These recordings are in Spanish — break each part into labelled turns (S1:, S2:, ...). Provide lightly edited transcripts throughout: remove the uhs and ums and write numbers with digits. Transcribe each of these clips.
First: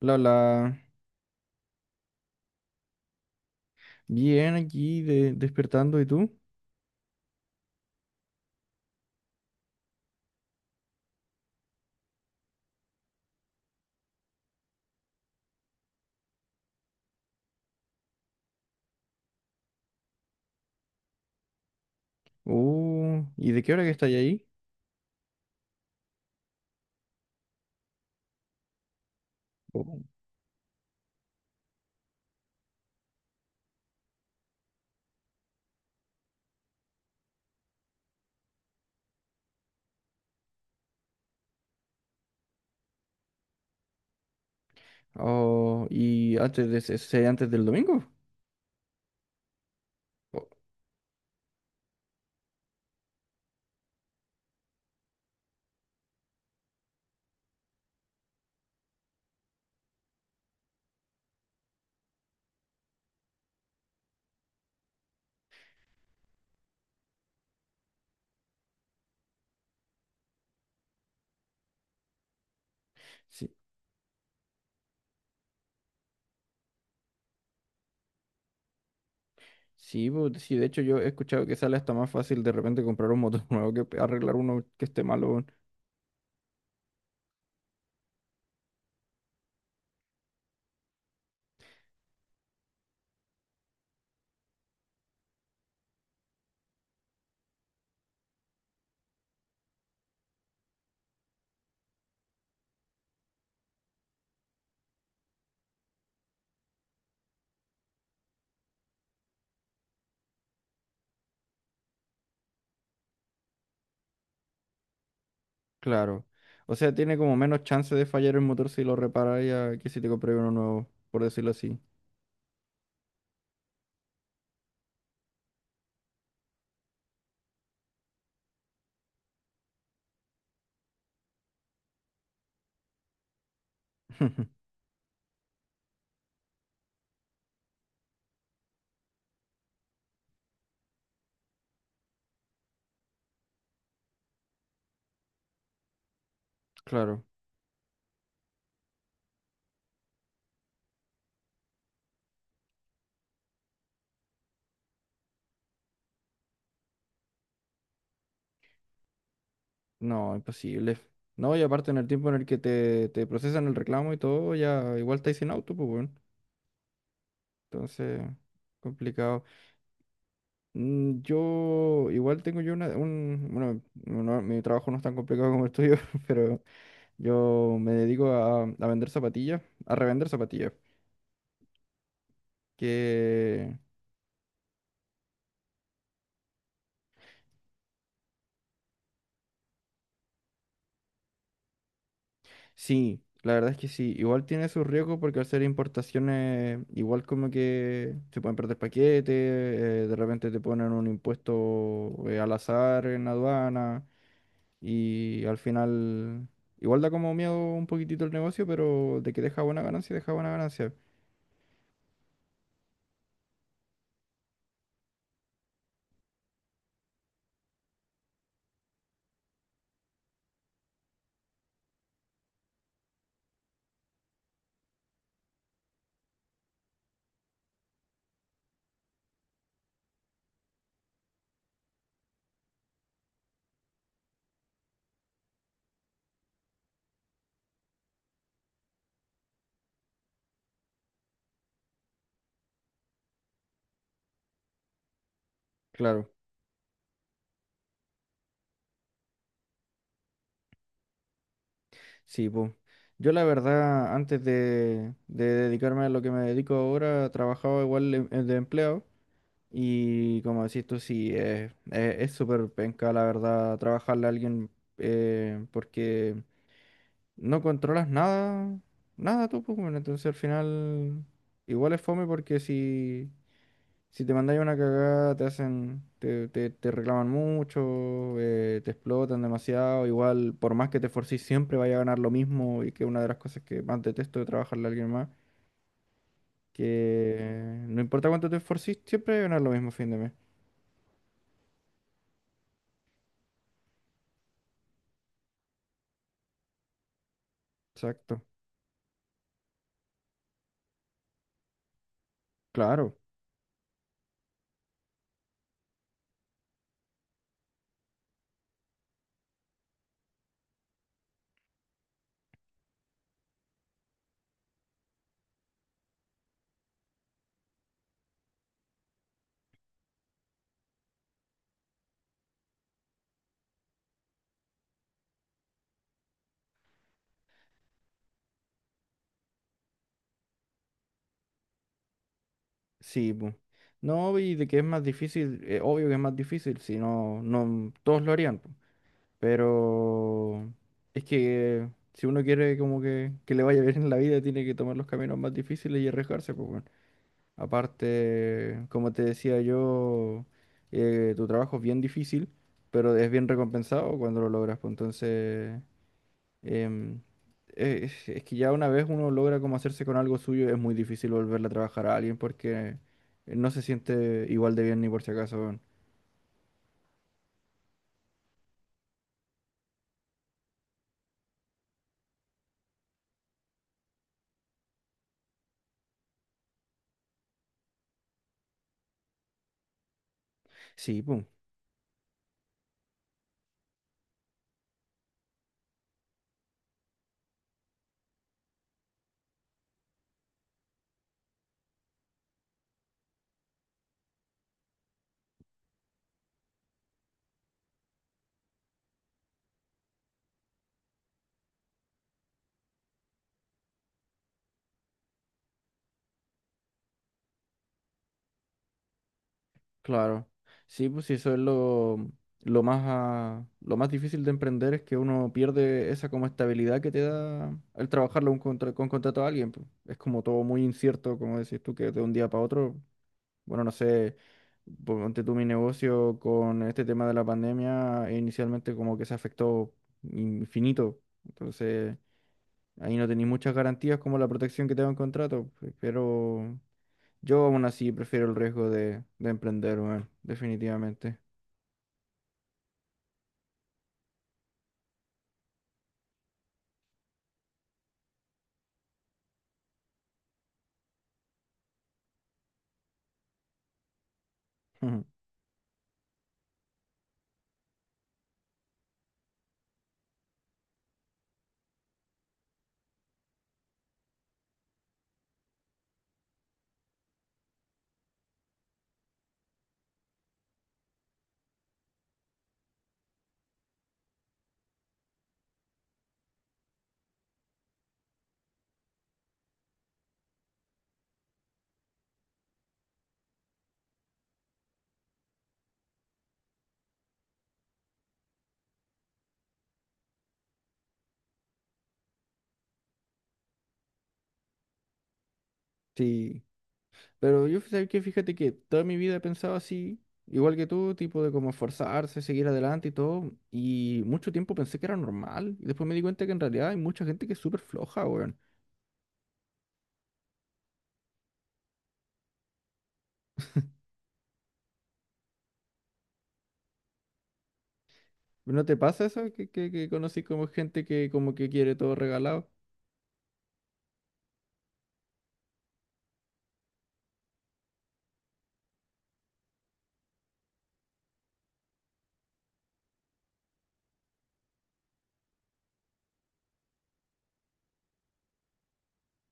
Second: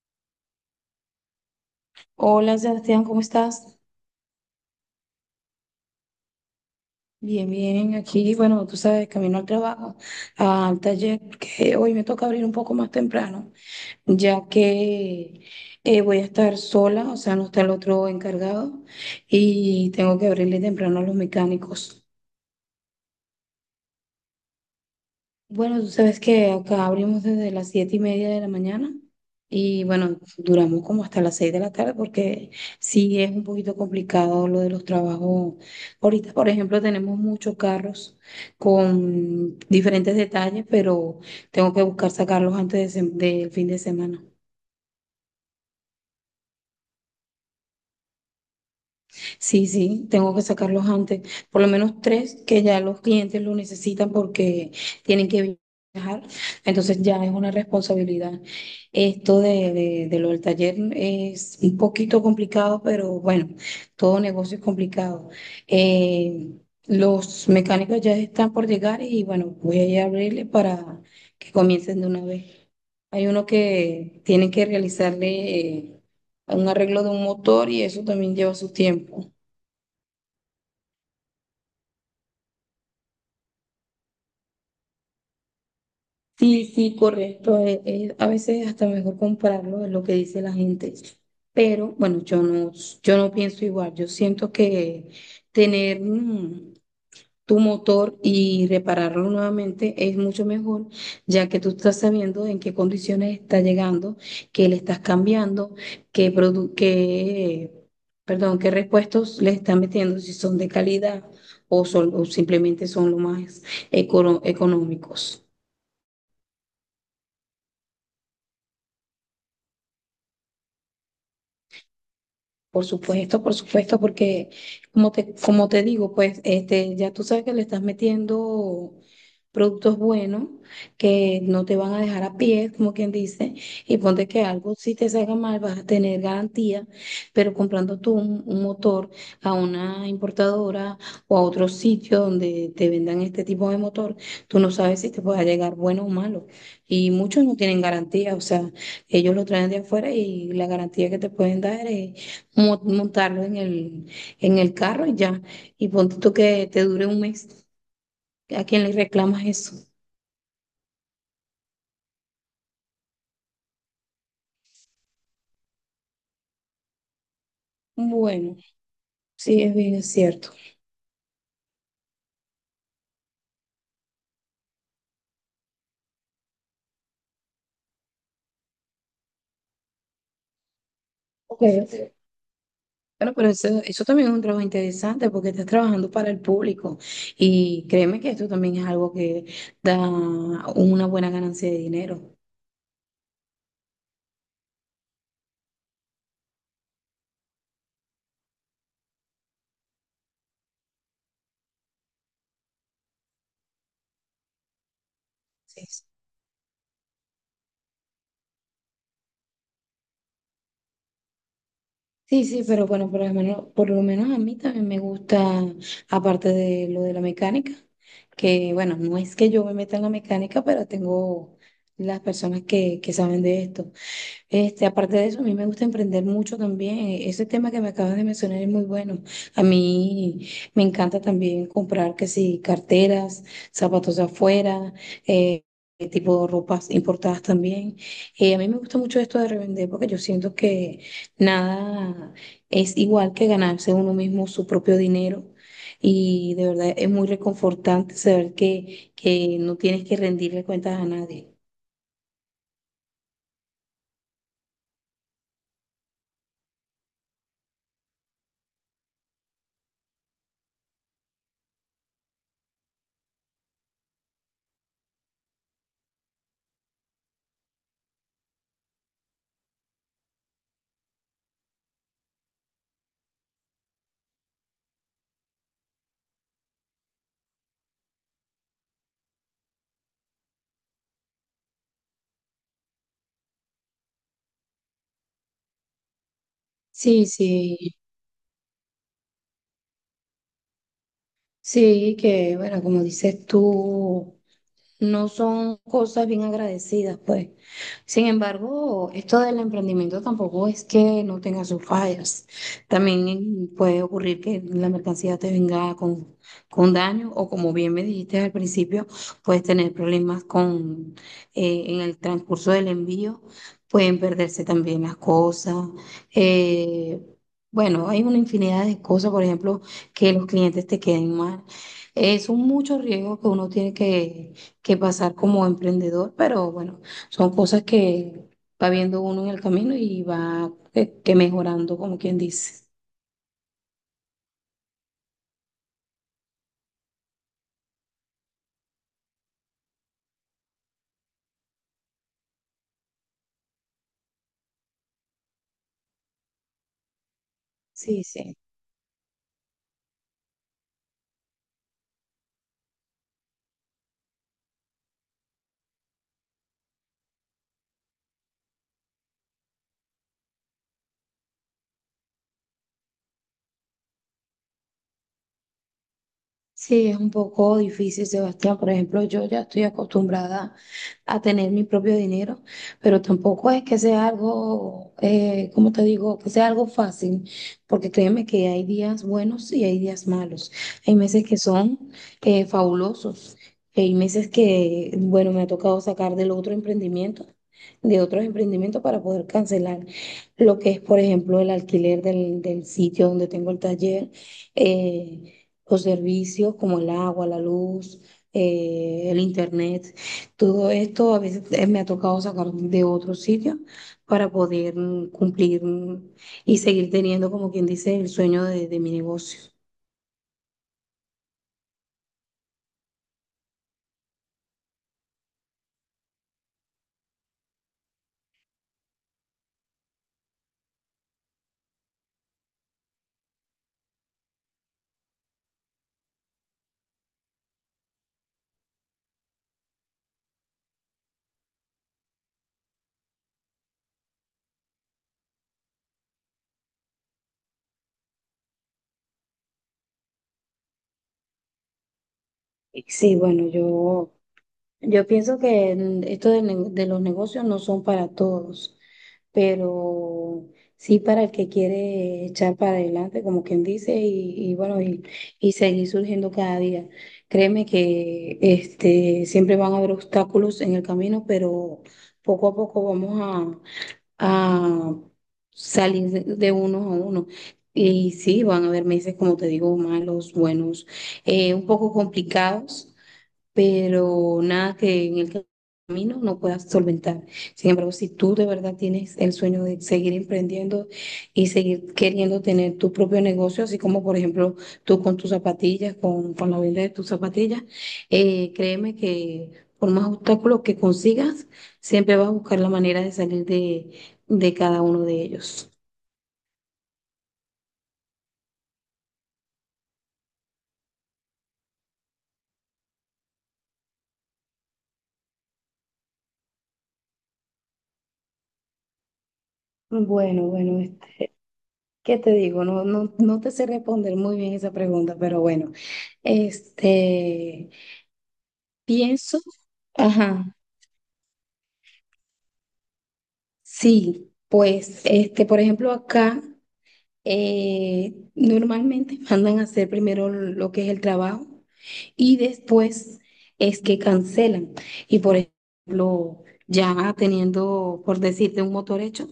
S1: La, la,
S2: Hola Sebastián, ¿cómo estás?
S1: bien aquí despertando, ¿y tú?
S2: Bien, bien, aquí, bueno, tú sabes, camino al trabajo, al taller, que hoy me toca abrir un poco más temprano, ya que voy a estar sola, o sea, no está el otro encargado y tengo que abrirle temprano a los mecánicos.
S1: ¿Y de qué hora que estáis ahí?
S2: Bueno, tú sabes que acá abrimos desde las 7:30 de la mañana y
S1: Oh.
S2: bueno, duramos como hasta las 6 de la tarde porque sí es un poquito complicado lo de los trabajos. Ahorita, por ejemplo, tenemos muchos carros con diferentes detalles, pero tengo que buscar sacarlos antes de del fin de semana.
S1: Oh, ¿y antes de antes del domingo?
S2: Sí, sí, tengo que
S1: Oh,
S2: sacarlos antes, por lo menos tres que ya los clientes lo necesitan porque tienen que viajar, entonces ya es una responsabilidad. Esto de lo del taller es un poquito complicado, pero bueno, todo negocio es complicado. Eh, los mecánicos ya están por llegar y bueno, voy a ir a abrirle para que comiencen de una vez. Hay uno
S1: sí.
S2: que tiene que realizarle un arreglo de un motor y eso también lleva su tiempo.
S1: Sí, de hecho yo he escuchado que sale hasta más fácil de repente comprar un motor nuevo que arreglar uno que esté malo, weón.
S2: Sí, sí, correcto. A veces hasta mejor compararlo es lo que dice la gente. Pero bueno, yo no pienso igual. Yo siento que tener tu motor y repararlo nuevamente es mucho mejor, ya que tú estás sabiendo en qué condiciones está llegando, qué le estás cambiando, qué produ- qué, perdón, qué repuestos le estás metiendo, si son de calidad o, o simplemente son lo más económicos.
S1: Claro. O sea, tiene como menos chance de fallar el motor si lo reparas ya que si te compras uno nuevo, por decirlo así.
S2: Por supuesto, porque como te digo, pues este, ya tú sabes que le estás metiendo productos buenos que no te van a dejar a pie, como quien dice, y ponte que algo si te salga mal vas a tener garantía, pero comprando tú un motor a una importadora o a otro sitio donde te vendan este tipo de motor, tú no sabes si te pueda llegar bueno o malo. Y
S1: Claro.
S2: muchos no tienen garantía, o sea, ellos lo traen de afuera y la garantía que te pueden dar es montarlo en el carro y ya. Y ponte tú que te dure un mes. ¿A quién le reclamas eso?
S1: No, imposible. No, y aparte en el tiempo en el que te procesan el reclamo y todo, ya igual estáis sin auto, pues bueno. Entonces,
S2: Bueno,
S1: complicado.
S2: sí, es cierto.
S1: Yo igual tengo yo una, un, bueno, no- no, mi trabajo no es tan complicado como el tuyo, pero yo me dedico a vender zapatillas, a revender zapatillas,
S2: Ok. Bueno, pero eso,
S1: que...
S2: eso también es un trabajo interesante porque estás trabajando para el público y créeme que esto también es algo que da una buena ganancia de dinero.
S1: Sí, la verdad es que sí. Igual tiene sus riesgos porque al ser importaciones, igual como que se pueden perder paquetes, de repente te ponen un impuesto, al azar en aduana y al
S2: Sí. Sí.
S1: final igual da como miedo un poquitito el negocio, pero de que deja buena ganancia, deja buena ganancia.
S2: Sí, sí, pero bueno, por lo menos a mí también me gusta, aparte de lo de la mecánica, que bueno, no es que yo me meta en la mecánica, pero tengo las personas que saben de esto. Este, aparte de eso, a mí me gusta emprender mucho también. Ese tema que me acabas de mencionar es muy bueno. A mí me encanta también comprar, que sí, carteras, zapatos de afuera, eh, tipo ropas importadas también. A mí me gusta mucho esto de revender porque yo siento que nada es igual que ganarse uno mismo su propio dinero.
S1: Claro,
S2: Y de verdad es muy reconfortante saber que no tienes que rendirle cuentas a nadie.
S1: sí, pues. Yo la verdad, antes de dedicarme a lo que me dedico ahora, trabajaba igual de empleado. Y como decís tú, sí, eh, es súper penca, la verdad, trabajarle a alguien, porque no controlas nada, nada tú, pues, bueno, entonces al final igual es fome porque si te mandáis una cagada te hacen, te reclaman mucho, te explotan demasiado, igual por más que te esforcís siempre vaya a ganar lo mismo y que una de las cosas que más detesto de trabajarle a alguien más,
S2: Sí,
S1: que
S2: sí.
S1: no importa cuánto te esforcís, siempre vas a ganar lo mismo a fin de mes.
S2: Sí, que bueno, como dices tú no son cosas bien agradecidas, pues. Sin
S1: Exacto,
S2: embargo, esto del emprendimiento tampoco es que no tenga sus fallas.
S1: claro.
S2: También puede ocurrir que la mercancía te venga con daño o como bien me dijiste al principio, puedes tener problemas con en el transcurso del envío, pueden perderse también las cosas. eh, bueno, hay una infinidad de cosas, por ejemplo, que los clientes te queden mal. Son muchos riesgos que uno tiene que pasar como emprendedor, pero bueno, son cosas que va viendo uno en el camino y va que mejorando, como quien dice.
S1: Sí, pues. No, y de que es más difícil, obvio que es más difícil, si no, no todos lo harían, po. Pero es que si uno quiere como que le vaya bien en la vida, tiene que tomar los caminos más difíciles y arriesgarse, pues bueno.
S2: Sí, sí.
S1: Aparte, como te decía yo, tu trabajo es bien difícil, pero es bien recompensado cuando lo logras, pues entonces... Em, es que ya una vez uno logra como hacerse con algo suyo, es muy difícil volverle a trabajar a alguien porque, no se siente igual de bien ni por si acaso, weón.
S2: Sí, es un poco difícil, Sebastián. Por ejemplo, yo ya estoy acostumbrada a tener mi propio dinero, pero tampoco es que sea algo, ¿cómo te digo? Que sea algo fácil, porque créeme que hay días buenos y hay días malos. Hay
S1: Sí, pues,
S2: meses que son fabulosos, hay meses que, bueno, me ha tocado sacar del otro emprendimiento, de otros emprendimientos para poder cancelar lo que es, por ejemplo, el alquiler del sitio donde tengo el taller. eh, los servicios como el agua, la luz, el internet, todo esto a veces me ha tocado sacar de otro sitio para poder cumplir y seguir teniendo, como quien dice, el sueño de mi negocio.
S1: claro. Sí, pues sí, eso es lo más, ah, lo más difícil de emprender es que uno pierde esa como estabilidad que te da el trabajarlo un con contrato a alguien, pues. Es como todo muy incierto, como decís tú, que de un día para otro. Bueno, no sé, ponte tú mi negocio con este tema de la pandemia, e inicialmente como que se afectó infinito. Entonces, ahí no tenéis muchas garantías como la protección que te da un contrato, pero yo aún así prefiero el riesgo de emprender, weón, definitivamente.
S2: Sí, bueno, yo pienso que esto de los negocios no son para todos. Pero sí para el que quiere echar para adelante, como quien dice, y bueno, y,
S1: Ujú.
S2: y seguir surgiendo cada día. Créeme que este, siempre van a haber obstáculos en el camino, pero poco a poco vamos a salir de unos a uno. Y sí, van a haber meses, como te digo, malos, buenos, un poco complicados, pero nada que en el camino no puedas solventar. Sin embargo, si tú de verdad tienes el sueño de seguir emprendiendo y seguir queriendo tener tu propio negocio, así como por ejemplo tú con tus zapatillas, con la venta de tus zapatillas, créeme que por más obstáculos que consigas, siempre vas a buscar la manera de salir de cada uno de ellos.
S1: Sí, pero yo sé que fíjate que toda mi vida he pensado así, igual que tú, tipo de como esforzarse, seguir adelante y todo, y mucho tiempo pensé que era normal, y después me di cuenta que en realidad hay mucha gente que es súper floja, weón.
S2: Bueno, bueno, este, ¿qué te digo? No, no, no te sé responder muy bien esa pregunta, pero bueno, este,
S1: ¿No te pasa eso?
S2: pienso,
S1: Que conocí como
S2: ajá.
S1: gente que como que quiere todo regalado.
S2: Sí, pues, este, por ejemplo, acá normalmente mandan a hacer primero lo que es el trabajo y después es que cancelan. Y por ejemplo, ya teniendo, por decirte, un motor hecho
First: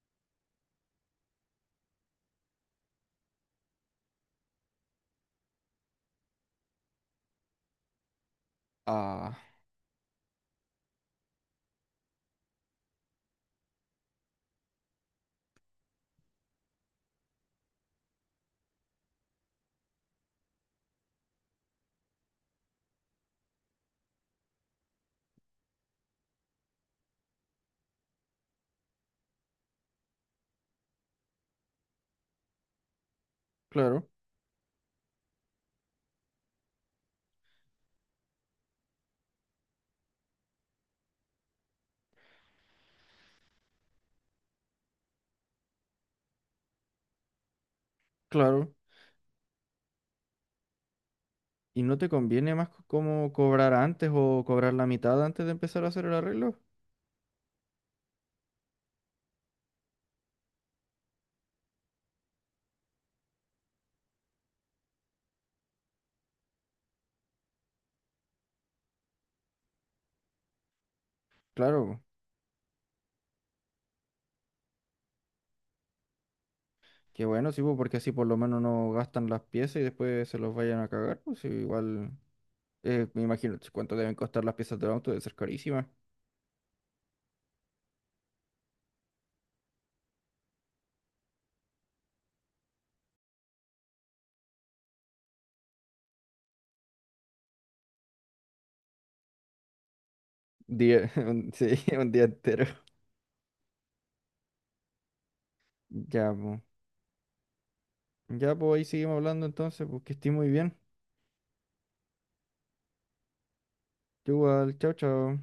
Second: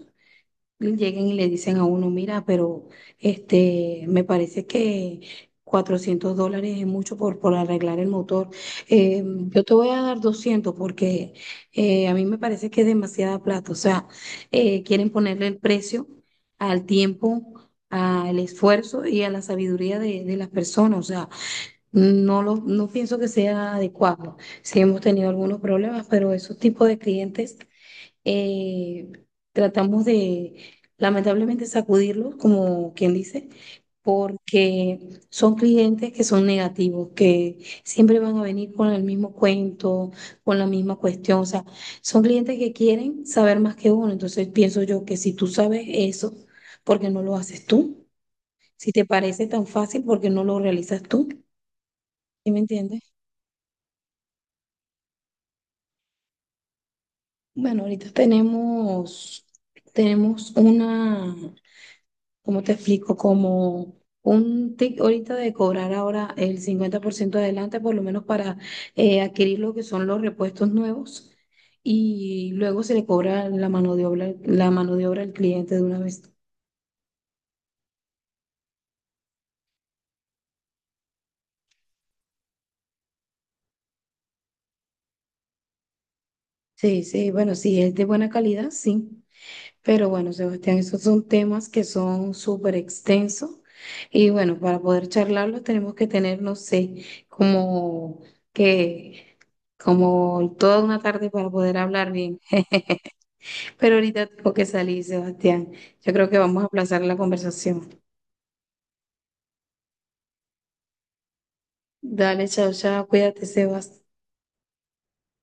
S2: lleguen y le dicen a uno, mira, pero este, me parece que $400 es mucho por arreglar el motor. Eh,
S1: Ah,
S2: yo te voy a dar 200 porque a mí me parece que es demasiada plata. O sea, quieren ponerle el precio al tiempo, al esfuerzo y a la sabiduría de las personas. O sea, no pienso que sea adecuado. Sí hemos tenido algunos problemas, pero esos tipos de clientes eh, tratamos de, lamentablemente, sacudirlos, como quien dice,
S1: claro,
S2: porque son clientes que son negativos, que siempre van a venir con el mismo cuento, con la misma cuestión. O sea, son clientes que quieren saber más que uno. Entonces, pienso yo que si tú sabes eso, ¿por qué no lo haces tú?
S1: claro.
S2: Si te parece tan fácil, ¿por qué no lo realizas tú?
S1: ¿Y no te
S2: ¿Sí
S1: conviene
S2: me
S1: más
S2: entiendes?
S1: como cobrar antes o cobrar la mitad antes de empezar a hacer el arreglo?
S2: Bueno, ahorita tenemos una... ¿Cómo te explico? Como un tic ahorita de cobrar ahora el 50% adelante, por lo menos para adquirir lo que son los repuestos nuevos,
S1: Claro,
S2: y luego se le cobra la mano de obra, la mano de obra al cliente de una vez.
S1: qué bueno, sí, pues, porque así por lo menos no gastan las piezas y después se los vayan a cagar. Pues sí, igual, me imagino cuánto deben costar las piezas del auto, debe ser carísima.
S2: Sí, sí, bueno, sí, es de buena calidad, sí. Pero bueno, Sebastián, esos son temas que son súper extensos. Y bueno, para poder charlarlos tenemos que tener, no sé, como que, como toda una
S1: Día,
S2: tarde para poder
S1: sí,
S2: hablar
S1: un día
S2: bien.
S1: entero.
S2: Pero ahorita tengo que salir, Sebastián. Yo creo
S1: Ya,
S2: que
S1: pues.
S2: vamos a aplazar la conversación.
S1: Ya, pues ahí seguimos hablando entonces, pues que estés muy bien.
S2: Dale, chao, chao. Cuídate, Sebastián.
S1: Tú igual, chao, chao.